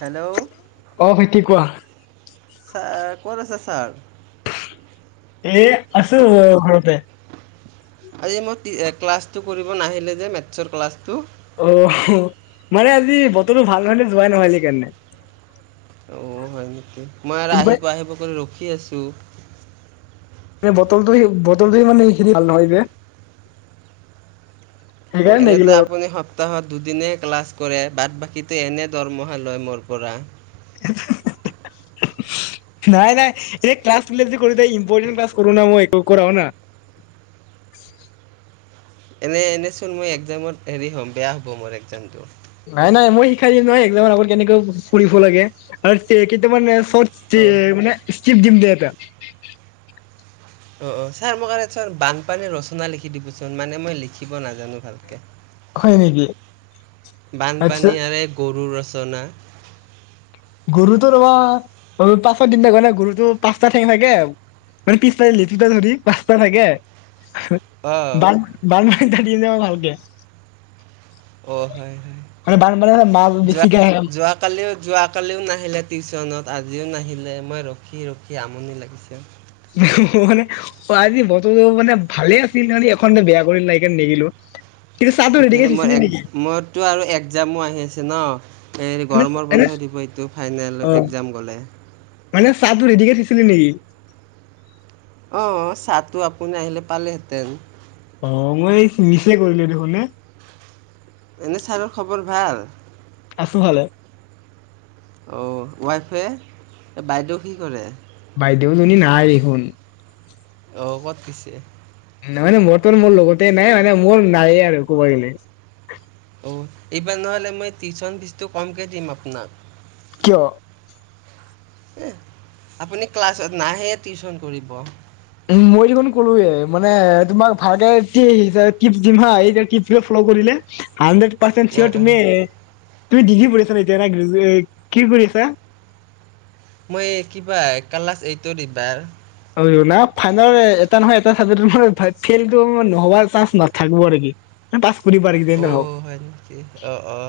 Hello. অ' ভাইটি কোৱা। ছাৰ, ক'ত আছে ছাৰ? এই আছো, ঘৰতে। আজি মই ক্লাছটো কৰিব নাহিলে যে মেথছৰ ক্লাছটো? অ' মানে আজি বতৰো ভাল নহয়, যোৱাই নহ'ল সেইকাৰণে। অঁ হয়। মই আৰু এইবাৰ আহিব-আহিব কৰি ৰখি আছোঁ। [unintelligible] বতৰটোৱে-বতৰটোৱে মানে হেৰি, ভাল নহয় যে অ' সেইকাৰণে এনেতো নেগিলো আৰু। আপুনি সপ সপ্তাহত দুদিনেই ক্লাছ কৰে, বাট বাকীটো এনে দৰমহা লয় মোৰ পৰা! [unintelligible] নাই নাই, এ ক্লাছবিলাক যে কৰি থাকোঁ, ইম্পৰ্টেন ক্লাছ কৰোঁ ন? মই একো কৰাও না এনেই এনেচোন মই একজামত হেৰি হ'ম, বেয়া হ'ব মোৰ একজামটো। নাই নাই, মই শিকাই দিম নহয় একজামৰ আগত কেনেকৈ পঢ়িব লাগে! আৰু কেইটামান অঁ মানে স্কিপ দিম দে। [unintelligible] অ' অ', ছাৰ মোক কাৰণে বানপানীৰ ৰচনা লিখি দিবিচোন। মানে মই লিখিব নাজানো ভালকে। হয় নেকি? আচ্ছা বানপানী আৰু এ গৰুৰ ৰচ চনা গৰুটো ৰ, [unintelligible] গৰুটো পাঁচটা ঠেং থাকে, মানে পিছফালৰ লিটুটা ধৰি পাঁচটা থাকে। অঁ বান-বান [unintelligible] ভালকে অ' হয় হয়। মানে বানপানী মাছ বিশ যোৱা যোৱাকালিও যোৱা কালিও নাহিলে টিউচনত, আজিও নাহিলে। মই ৰখি ৰখি আমনি লাগিছে। মানে আজি বতৰ মানে ভালে আছিল, মানি এখন বেয়া কৰিল ন সেইকাৰণে নেগেলো ইফালে মোৰ এক, মোৰতো আৰু একজামো আহি আছে ন? এই এনে গৰমৰ এনে বন্ধ দিব, এইটো ফাইনেল অ একজাম গ'লে। মানে চাহটো ৰেডিকে থৈছিলি নেকি? অ' চাহটো আপুনি আহিলে পালেহেঁতেন! অ' মই মিছে কৰিলো দেখোন এ। এনে ছাৰৰ খবৰ ভাল? আছো ভালে। অ ৱাইফে বাইদেউ কি কৰে দেউজনী নাই দেখোন অহ কত পিছে নাই মানে মোৰ ত মোৰ লগতে নাই মানে মোৰ নাই আৰু কোৱাই নাই অঁ এইবাৰ নহ'লে মই টিউশ্যন ফিজটো কমকৈ দিম আপোনাক কিয় হ আপুনি ক্লাছত নাহে টিউচন কৰিব উ মই দেখোন কলোৱে মানে তোমাক ভালকে কি শিকাই কিপছ দিম হা এইটোৱে কিপছ দি ফল কৰিলে হান্ড্ৰেড পাৰ্চেণ্ট অঁ চিয়ৰ অঁ তুমি তুমি ডিগ্ৰী কৰিছা এতিয়া নে গ্ৰেজোৱে কি কৰিছা মই কিবা কালাছ এইতট এই বাৰ হৈ গ'লা ফাইনেল এটা নহয় এটা চাবজেক্ট তোমাৰ ফাইভ ফেইলটো নহবা চান্স নাথাকোব নেকি অ হয় নেকি অ অ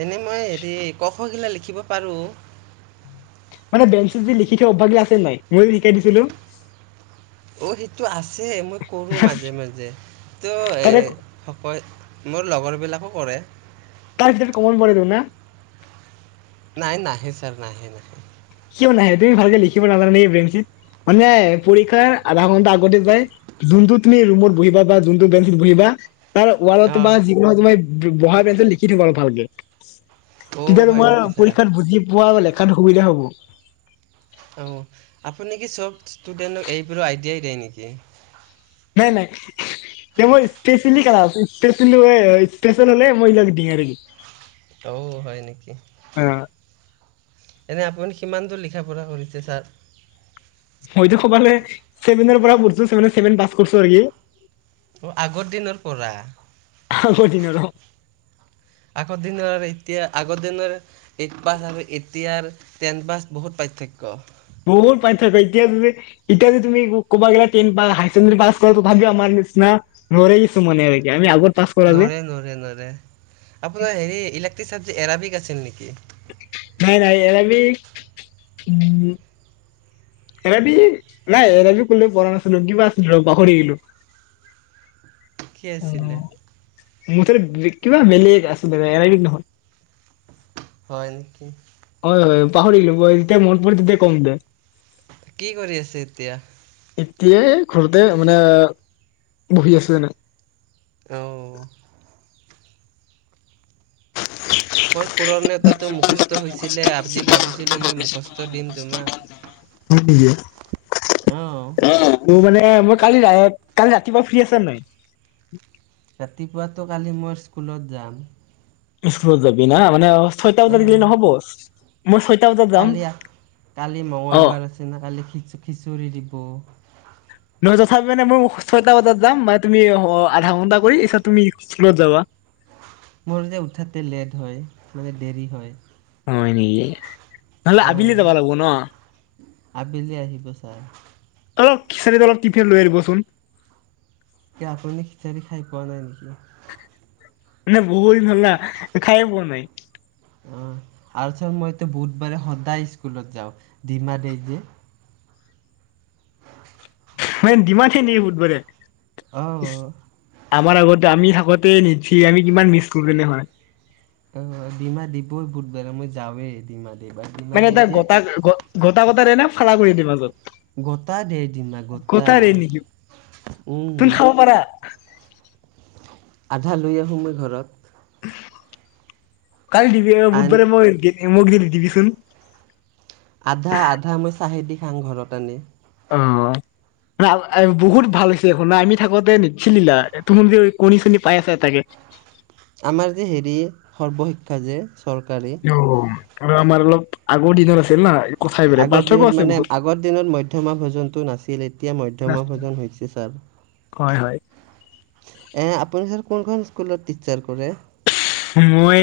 এনে মই হেৰি ক খ গিলা লিখিব পাৰোঁ মানে বেঞ্চ যি লিখি থোৱা অভাগ্য আছিল নাই মই যে শিকাই দিছিলো অ' সেইটো আছে মই কৰোঁ মাজে তাৰে মাজে তোএ সকল মোৰ লগৰ বিলাকো কৰে তাৰ খালি কমন পৰিদিও না নাই নাহে ছাৰ নাহে নাহে কিয় নাহে তুমি ভালকে লিখিব নাজানে নেকি বেঞ্চিত মানে পৰীক্ষাৰ আধা ঘন্টা আগতে যায় যোনটো তুমি ৰুমত বহিবা বা যোনটো বেঞ্চত বহিবা তাৰ ৱাল বা অ' যিকোনো তুমি বহাৰ বেঞ্চত লিখি দিম আৰু ভালকে অ' তেতিয়া হয় তোমাৰ নেকি ছাৰ? পৰীক্ষাত বুজি পোৱা লেখাত সুবিধা হ'ব অঁ আপুনি কি চব ষ্টুডেণ্টক এইবোৰো আইডিয়াই দিয়ে নেকি নাই নাই এ মই [unintelligible] হলে মই ইবিলাক দিম আৰু ঔ হয় নেকি অ এনে আপুনি সিমানটো লিখ [unintelligible] কৰিছে ছাৰ মইতো কবালে ছেভেনৰ পৰা পঢ়ছো ছেভেন ছেভেন পাছ কৰিছো নেকি অ আগৰ দিনৰ পৰা ক আগৰ দিনৰ অ আগৰ দিনৰ এতিয়া, আগৰ দিনৰ, এইট পাছ আৰু এইট- দিয়াৰ, টেনপাছ বহুত পাৰ্থক্য। বহুত পাৰ্থক্য এতিয়া যদি, এতিয়া যদি তুমি ক'ব গলে টেন পাছ, হাইচেকেণ্ডী পাছ কৰা তথাপিও আমাৰ নিচিনা নোৱাৰে কিছুমানে আৰু আমি আগত- পাছ কৰা যে নোৱাৰে, নোৱাৰে, নোৱাৰে, আপোনাৰ হেৰি ইলেক্ট্ৰিক চাবজেক্ট এৰাবিক- ঠিক আছিল নেকি? নাই, নাই, এৰাবিক- এৰাবি, নাই এৰাবিক কোনো পঢ়া নাছিলো। কিবা আছিল পাহৰি গলো। ঠিকে আছিলে। মুঠতে কিবা বেলেগ আছিলে। [unintelligible] হয়, নেকি? হয়, হয় পাহৰিলো যেতিয়া মনত পৰিব তেতিয়াই কম দে। কি কৰি আছে এতিয়া? এতিয়া এ ঘৰতে মানে, বহি আছো এনেই। অঁ অঁ অঁ। পুৰণ নেউতাটো মুখস্থ হৈছি লে, আজি ভাবিছিলোঁ মই মুখস্থ দিম তোমাক। হয় নেকি? অঁ। এ' মই কালি, কালি ৰাতিপুৱা ফ্ৰী আছা নাই? ৰাতিপুৱাতো কালি মই স্কুলত যাম। স্কুলত যাবি না মানে, অহ অ! ছয়টা বজাত যাম কালি, কালি অ'। মঙগলবাৰ আছে ন', কালি খিচ- খিচৰি দিব। নহয় তথাপি মানে, মোৰ ছয়টা বজাত যাম, মানে তুমি আঁ আধা ঘণ্টা কৰি পিছত তুমি স্কুলত যাবা। মোৰ যে উঠোতে লেট হয়, মানে দেৰি হয়। হয় নেকি? নহ'লে আবেলি অঁ যাবা লাগব' ন'? আবেলি আহিব ছাৰ অলপ, খিছাৰীত অলপ টিফিন লৈ আনিবচোন। কিয়া আপুনি খিচাৰি খাই পোৱা নাই নেকি? মানে বহুত দিন হ'ল না খায়ে পোৱা নাই। অঁ আৰু টো মইতো বুধবাৰে সদায় স্কুলত যাওঁ, ডিমা দেই যি। [unintelligible] মানে, ডিমা থাকে নেকি বুধবাৰে? অঁহ অ। আমাৰ আগতে, আমি থাকোতে নিদিয়ে। আমি কিমান মিচ কৰো নহয়। অঁ, ডিমা দিবই বুধবাৰে মই যাওৱে ডিমাত মানে তাৰ গ'টা, গট-গ'টা তা দেইনা? ফালা কৰি দিয়ে মাজত? গ'টা দেই ডিমা গ'টা। গটাৰে নেকি তুন উম-উম। খাব পাৰা আধা লৈ আহোঁ মই ঘৰত। কালি দিবি আৰু বুধ আন বাৰে মই দি- মোক দি দিবিচোন। আধা-আধা মই চাহেদি খাঙ ঘৰত আনি। অ, আ বহুত ভাল হৈছে শুনা, আমি থাকোঁতে নিদছিল না তুমযে কণী-চণী পাই আছা, তাকে। আমাৰ যে হেৰি, সৰ্বশিক্ষা যে। চৰকাৰী। আৰু আমাৰ অলপ, আগৰ দিনৰ আছিল না কথাই বেলেগ আগৰ পাৰ্থক্য দিনত, আছে মানে বহুত আগৰ দিনত মধ্যমা ভোজনটো নাছিল। এতিয়া মধ্যমা ভোজন হৈছে, ছাৰ। হয়, হয়। এ, আপুনি ছাৰ, কোনখন স্কুলত টিট্চাৰ কৰে? মই,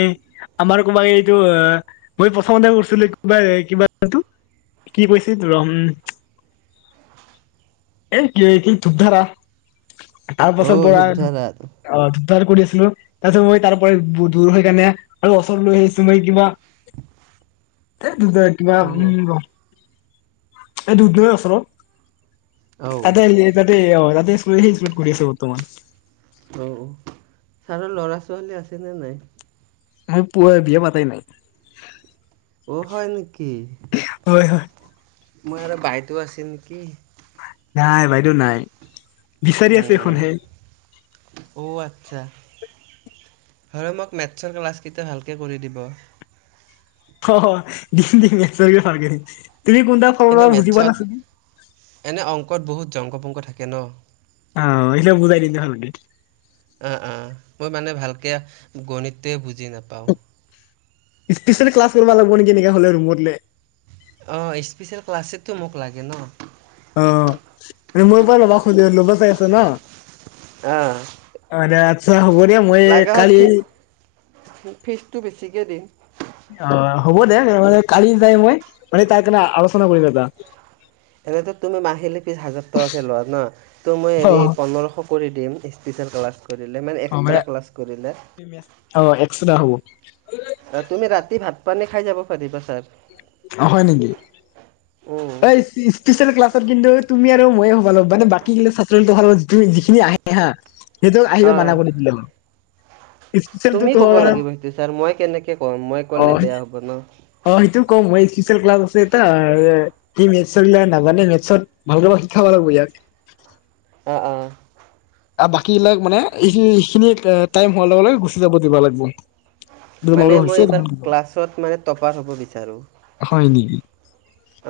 আমাৰ ক'ৰবাক, এইটো মই প্ৰথমতে কৰিছিলো, কিবা-কিবা, এইটো কি কৈছিল, ৰম এই, কি? এই ধূপ ধাৰা? তাৰ পাছত অ' বৰা ধূপধাৰাত অ উদ্ধাৰ কৰিছিলো। তাৰপিছত, মই তাৰ পৰা দূৰ হৈ কিনে আৰু ওচৰত লৈ আহিছো মই কিবা [unintelligible] [unintelligible] অ' এই ধূপ ধাৰা ওচৰত আ ততেেই অ [unintelligible] কৰি আছে বৰ্তমান। অ ছাৰৰ ল'ৰা-ছোৱালী আছেনে নাই? মই পুৱা বিয়া পাতাই নাই। অ, হয় নেকি? হয় হয় মই আৰু বাইতো আছ- হেন কি নাই, বাইদেউ নাই। বিচাৰি আছে উম, এখন হে। চা। হয়, মোক মেথছৰ ক্লাছকেইটা ভালকৈ কৰি দিব। অ', দিম, দিম মেথছ ৰ কেইটা ভালকে দিম। তুমি কোনটা এনেই ফৰ্মূলা বুজি পোৱা মেথছত নাছিলি? জংগ-পংগ থাকে ন? আহ আহিলে বুজাই দিম দে ভালকে। অ, অ, মই মানে ভালকে গণিতে বুজ- জি নাপাওঁ। স্পেচিয়েল ক্লাছ কৰিব লাগব নেকি, এনেকে ৰোমত লে। অ', স্পেচিয়েল ক্লাছেটো মোক লাগে ন। অ মই পৰা লব খুন্দ লব চাই আছ না অ হ'ব দিয়া মই লগা হয়, কালি ফিজ ফিজটো বেছিকৈ দিম। অ, হ'ব দে কালি যায় মই, তাৰকাৰনে আলোচনা কৰিম এবা। এনেতো তুমি মাহিলী ফিজ হাজাৰ টকাকে লোৱা ন। ত' মই অ হেৰি পোন্ধৰশ কৰি দিম স্পেচিয়েল ক্লাছ কৰিলে মানে এক্সট্ৰা ক্লাছ কৰিলে। অ [unintelligible] তুমি ৰাতি ভাত পানী খাই যাব পাৰিবা ছাৰ। অ হয় নেকি উম এই স্পেচিয়েল ক্লাছত কিন্তু তুমি আৰু ময়ে হ'ব লাগব মানে বাকী গিলা ছাত্ৰ হিল যিটো যিখিনি আহে হা। সেইটো আহিব মনা অ'। কৰি দিলে হ'ল। স্পেচিয়েলটো তুমি কব তোৰ লাগিব সেইটো ছাৰ মই কেনেকে কম মই অ কলে বেয়া হ'ব ন। অ সেইটো কম মই স্পচিয়েল ক্লাছ আছে এটা সি মেথছৰ গিলা নাজানে মেথছত ভালক শিকাব লাগিব ইয়াক অ অ আৰু বাকী বিলাক মানে এইখিনি টাইম হোৱাৰ লগে লগে গুচি যাব দিব লাগিব ম মানে মই হৈছে এইবাৰ ক্লাছত মানে টপাৰ হ'ব বিচাৰোঁ। হয় নেকি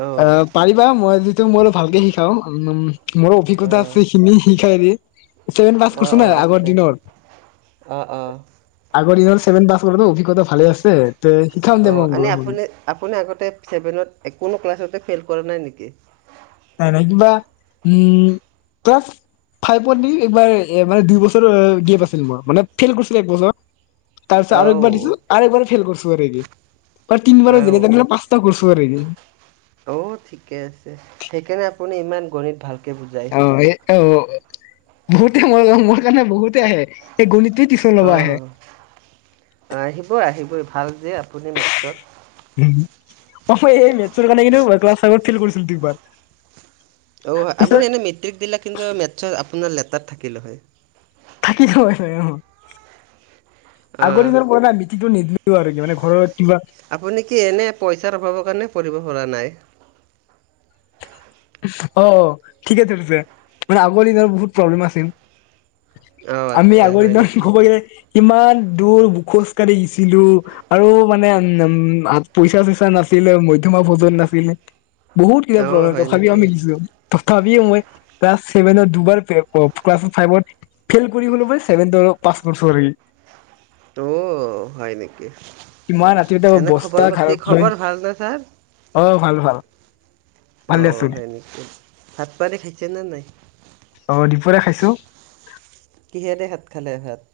অ' আহ পাৰিবা মই যিটো মোৰ ভালকে শিকাও উম নোম মোৰ অভিজ্ঞতা আছে অ' সখিনি শিকাই দে ভেন পাছ অ' কৰিছো ন অ' আগৰ আচ্ছা দিনৰ অ' অ'। আগৰ দিনৰ [unintelligible] ছেভেন পাছ কৰিব অভিজ্ঞতা ভালে আছে তে শিকাম দে অ এনে মই আপুনি আপুনি আগতে চছেভেনত কোনো ক্লাছতে ফেইল কৰা নাই নেকি? নাই নাই কিবা উম ক্লাছ ফাইভত এইবাৰ মানে দুই বছৰ গেফ দছিল মোৰ মানে ফেইল কৰিছিলো একবছৰ [unintelligible] তাৰপছ আৰুবাৰ দি অ', আৰুবাৰে ফেল কৰিছো ত ৰেগী [unintelligible] তাৰ তিন বাৰৰ অ', যেনে পাঁচটা কৰিছ [unintelligible] ৰেগিং অ ঠিকে আছে সেইকাৰণে আপুনি ইমান গণিত ভাল অৱ হে অৱ বহুতে মোৰ মোৰ কাৰণে বহুতে আহে এই গুণিত অ আহিব আহিব ভাল যে আপুনি মেট্ৰত [unintelligible] উম এই মে কাৰণে কিন্তু ফ্ৰেল কৰিছিলো দুই বাৰ অ আপুনি এনে মেট্ৰিক দিলে কিন্তু মেটছত আপোনাৰ লেটাৰ থাকিল হয় থাকিল হয় অ আগৰ অ', দিনৰ পৰা বিকি [unintelligible] নিদিলও আৰু কে মানে ঘৰৰ [unintelligible] আপুনি কি এনে পইচাৰ অভাৱৰ কাৰণে পৰিব পৰা নাই অ ঠিকে ধৰিছে মানে আগৰ দিন বহুত প্ৰব্লেম আছিল অ', আমি আচ্ছা আগৰ হয় দিনৰ নেকি? ক'ব এ ইমান দূৰ খোজ কাঢ়ি গিছিলো আৰু মানে উ উম পইচা চইচা নাছিলে মধ্যমা‍ ভোজন নাছিলে বহুত কিবা অ', হয় প্ৰব্লেম ক নেকি? মিলিছ [unintelligible] থাপিও মই ক্লাছ চেভেনত দুবাৰ ক্ল ক্লাছ ফাইভত ফেইল কৰি হলো মই চেভেন তৰ মই পাছ কৰিচো আৰি [unintelligible] ত হয় নেকি কিমান ৰাতি এটা এনে বস্তা খবৰ পাতি ঘাৰত লৈ খবৰ ভালনে ছাৰ অ ভাল ভাল অ ভালে আছো সেনেকি ভাত পানী খাইছে নে নাই [unintelligible] খাইছো। কিহেদি ভাত খালে ছাৰ?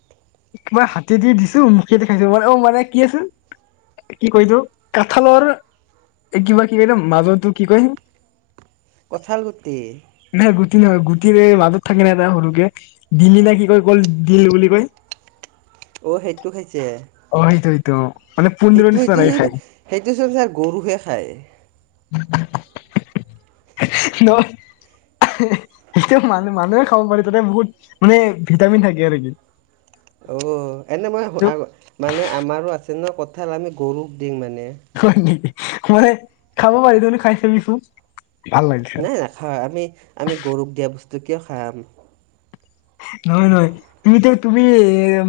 কিবা হাত দি দিছো, মুখে দে খাইছো। ম অ মানে কি আছিল কি কৈছোঁ কাঠালৰ কিবা কি কো মাজতো কি কয়? কঁঠালগুটি। নাই গুটি নহয় গুটিৰে মাজত থাকে ন এটা সৰুকে। দিলি না কি কয় কল দিল বুলি কয়। অ সেইটো খাইছে? অ সেইটো সেইটো মানে পোন্ধৰ সেইটো নিচিনা সেইটো চ লাগে খাই সেইটো চোন চাৰ গৰুহে খায়। ন সেইটো মানু মানুহে খাব পাৰি। তাতে বহুত মানে ভিটামিন থাকে আৰু কি। অ এনে মই মানে আমাৰো আছে। তেনকা কঁঠাল আমি গৰুক দিও মানে। হয় নেকি? মানে খাব পাৰি। তই খাই চাবিচোন। ভাল লাগে খাই নাই নাখাওঁ। আমি আমি গৰুক দিয়া বস্তু কিয় খাম? নহয়, নহয়। তুমি ত তুমি এ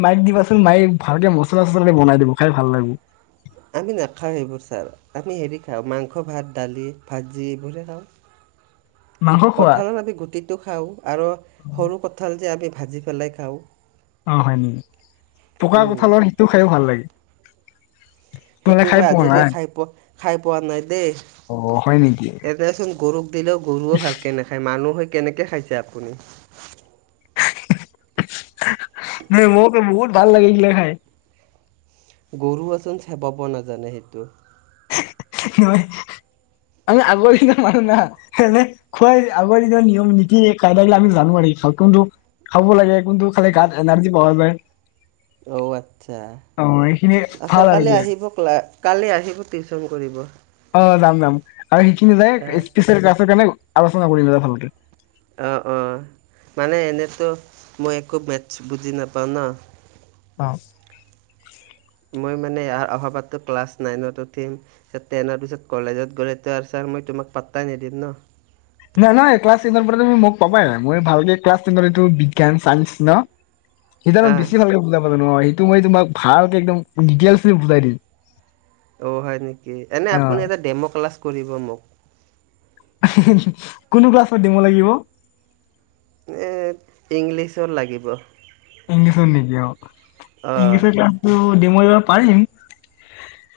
মাইক দিবাচোন মাইক ভালকে মছলা চচলা দি বনাই দিব। খাই ভাল লাগে। আমি নাখাওঁ সেইবোৰ ছাৰ। আমি হেৰি খাওঁ মাংস, ভাত, দালি, ভাজি এইবোৰহে খাওঁ। মাংস খোৱা কঁঠালত আমি গুটিটো খাওঁ আৰু সৰু কঠাল যে আমি ভাজি পেলাই খাওঁ। অ হয় নেকি? পকা উম। কঁঠালৰ সিটো খাইও ভাল লাগে। তোমালোকে সেইটো খাই মই পোৱা আজিলৈকে নাই খাই পোৱা খাই পোৱা নাই দেই। অ হয় নেকি এনেচোন গৰুক দিলেও গৰুও ভালকে নাখায়, মানুহে কেনেকে খাইছে আপুনি? ম মোক বহুত ভাল লাগিছিলে খাই। গৰু আচোন চেবাব নাজানে সেইটো। নহয় আমি আগৰ দিনা মানুহ না। এনে খুৱাই আগৰ দিনৰ নিয়ম নীতি কাইদা আমি জানো আৰু কোনটো খাব লাগে, কোনটো খালে গাত এনাৰ্জি পাৱা যায়। অ। আচ্ছা। অ এইখিনি আ ছাৰ ভাল আৰু কালি কি আহিব ক্লা কালি আহিব টিউছন কৰিব। অ যাম, যাম আৰু সেইখিনি যায় স্পেচিয়েল ক্লাছৰ কাৰণে পচনা কৰিবা ভালকে। অঁ, অঁ মানে এনেতো মই একো মেথছ বুজি নাপাওঁ ন। অ। মই মানে ইয়াৰ অহা পাতটো ক্লাছ নাইনত উঠিম। টেনৰ পিছত কলেজত গ'লে তো আৰু ছাৰ মই তোমাক পাত্তাই নিদিম ন। নাই, নহয়। ক্লাছ টেনৰ পৰা তুমি মোক পাবায়। মই ভালকে ক্লাছ টেনৰ এইটো বিজ্ঞান চাইঞ্চ ন? সিদিনা মই অঁ বেছি ভালকে বুজাম। ন সেইটো মই তোমাক ভালকে একদম ডিটেইলচ খিনি বুজাই দিম। অ হয় নেকি? এনে আপুনি এটা ডেম' ক্লাছ কৰিব মোক। হি-হি-হি। কোনোটো ক্লাছত ডেম লাগিব? এ ইংলিছত লাগিব। ইংলিছট নেকি? অ। অঁ ইংলিছৰ ক্লাছ টো ডিম মই [unintelligible] পাৰিম।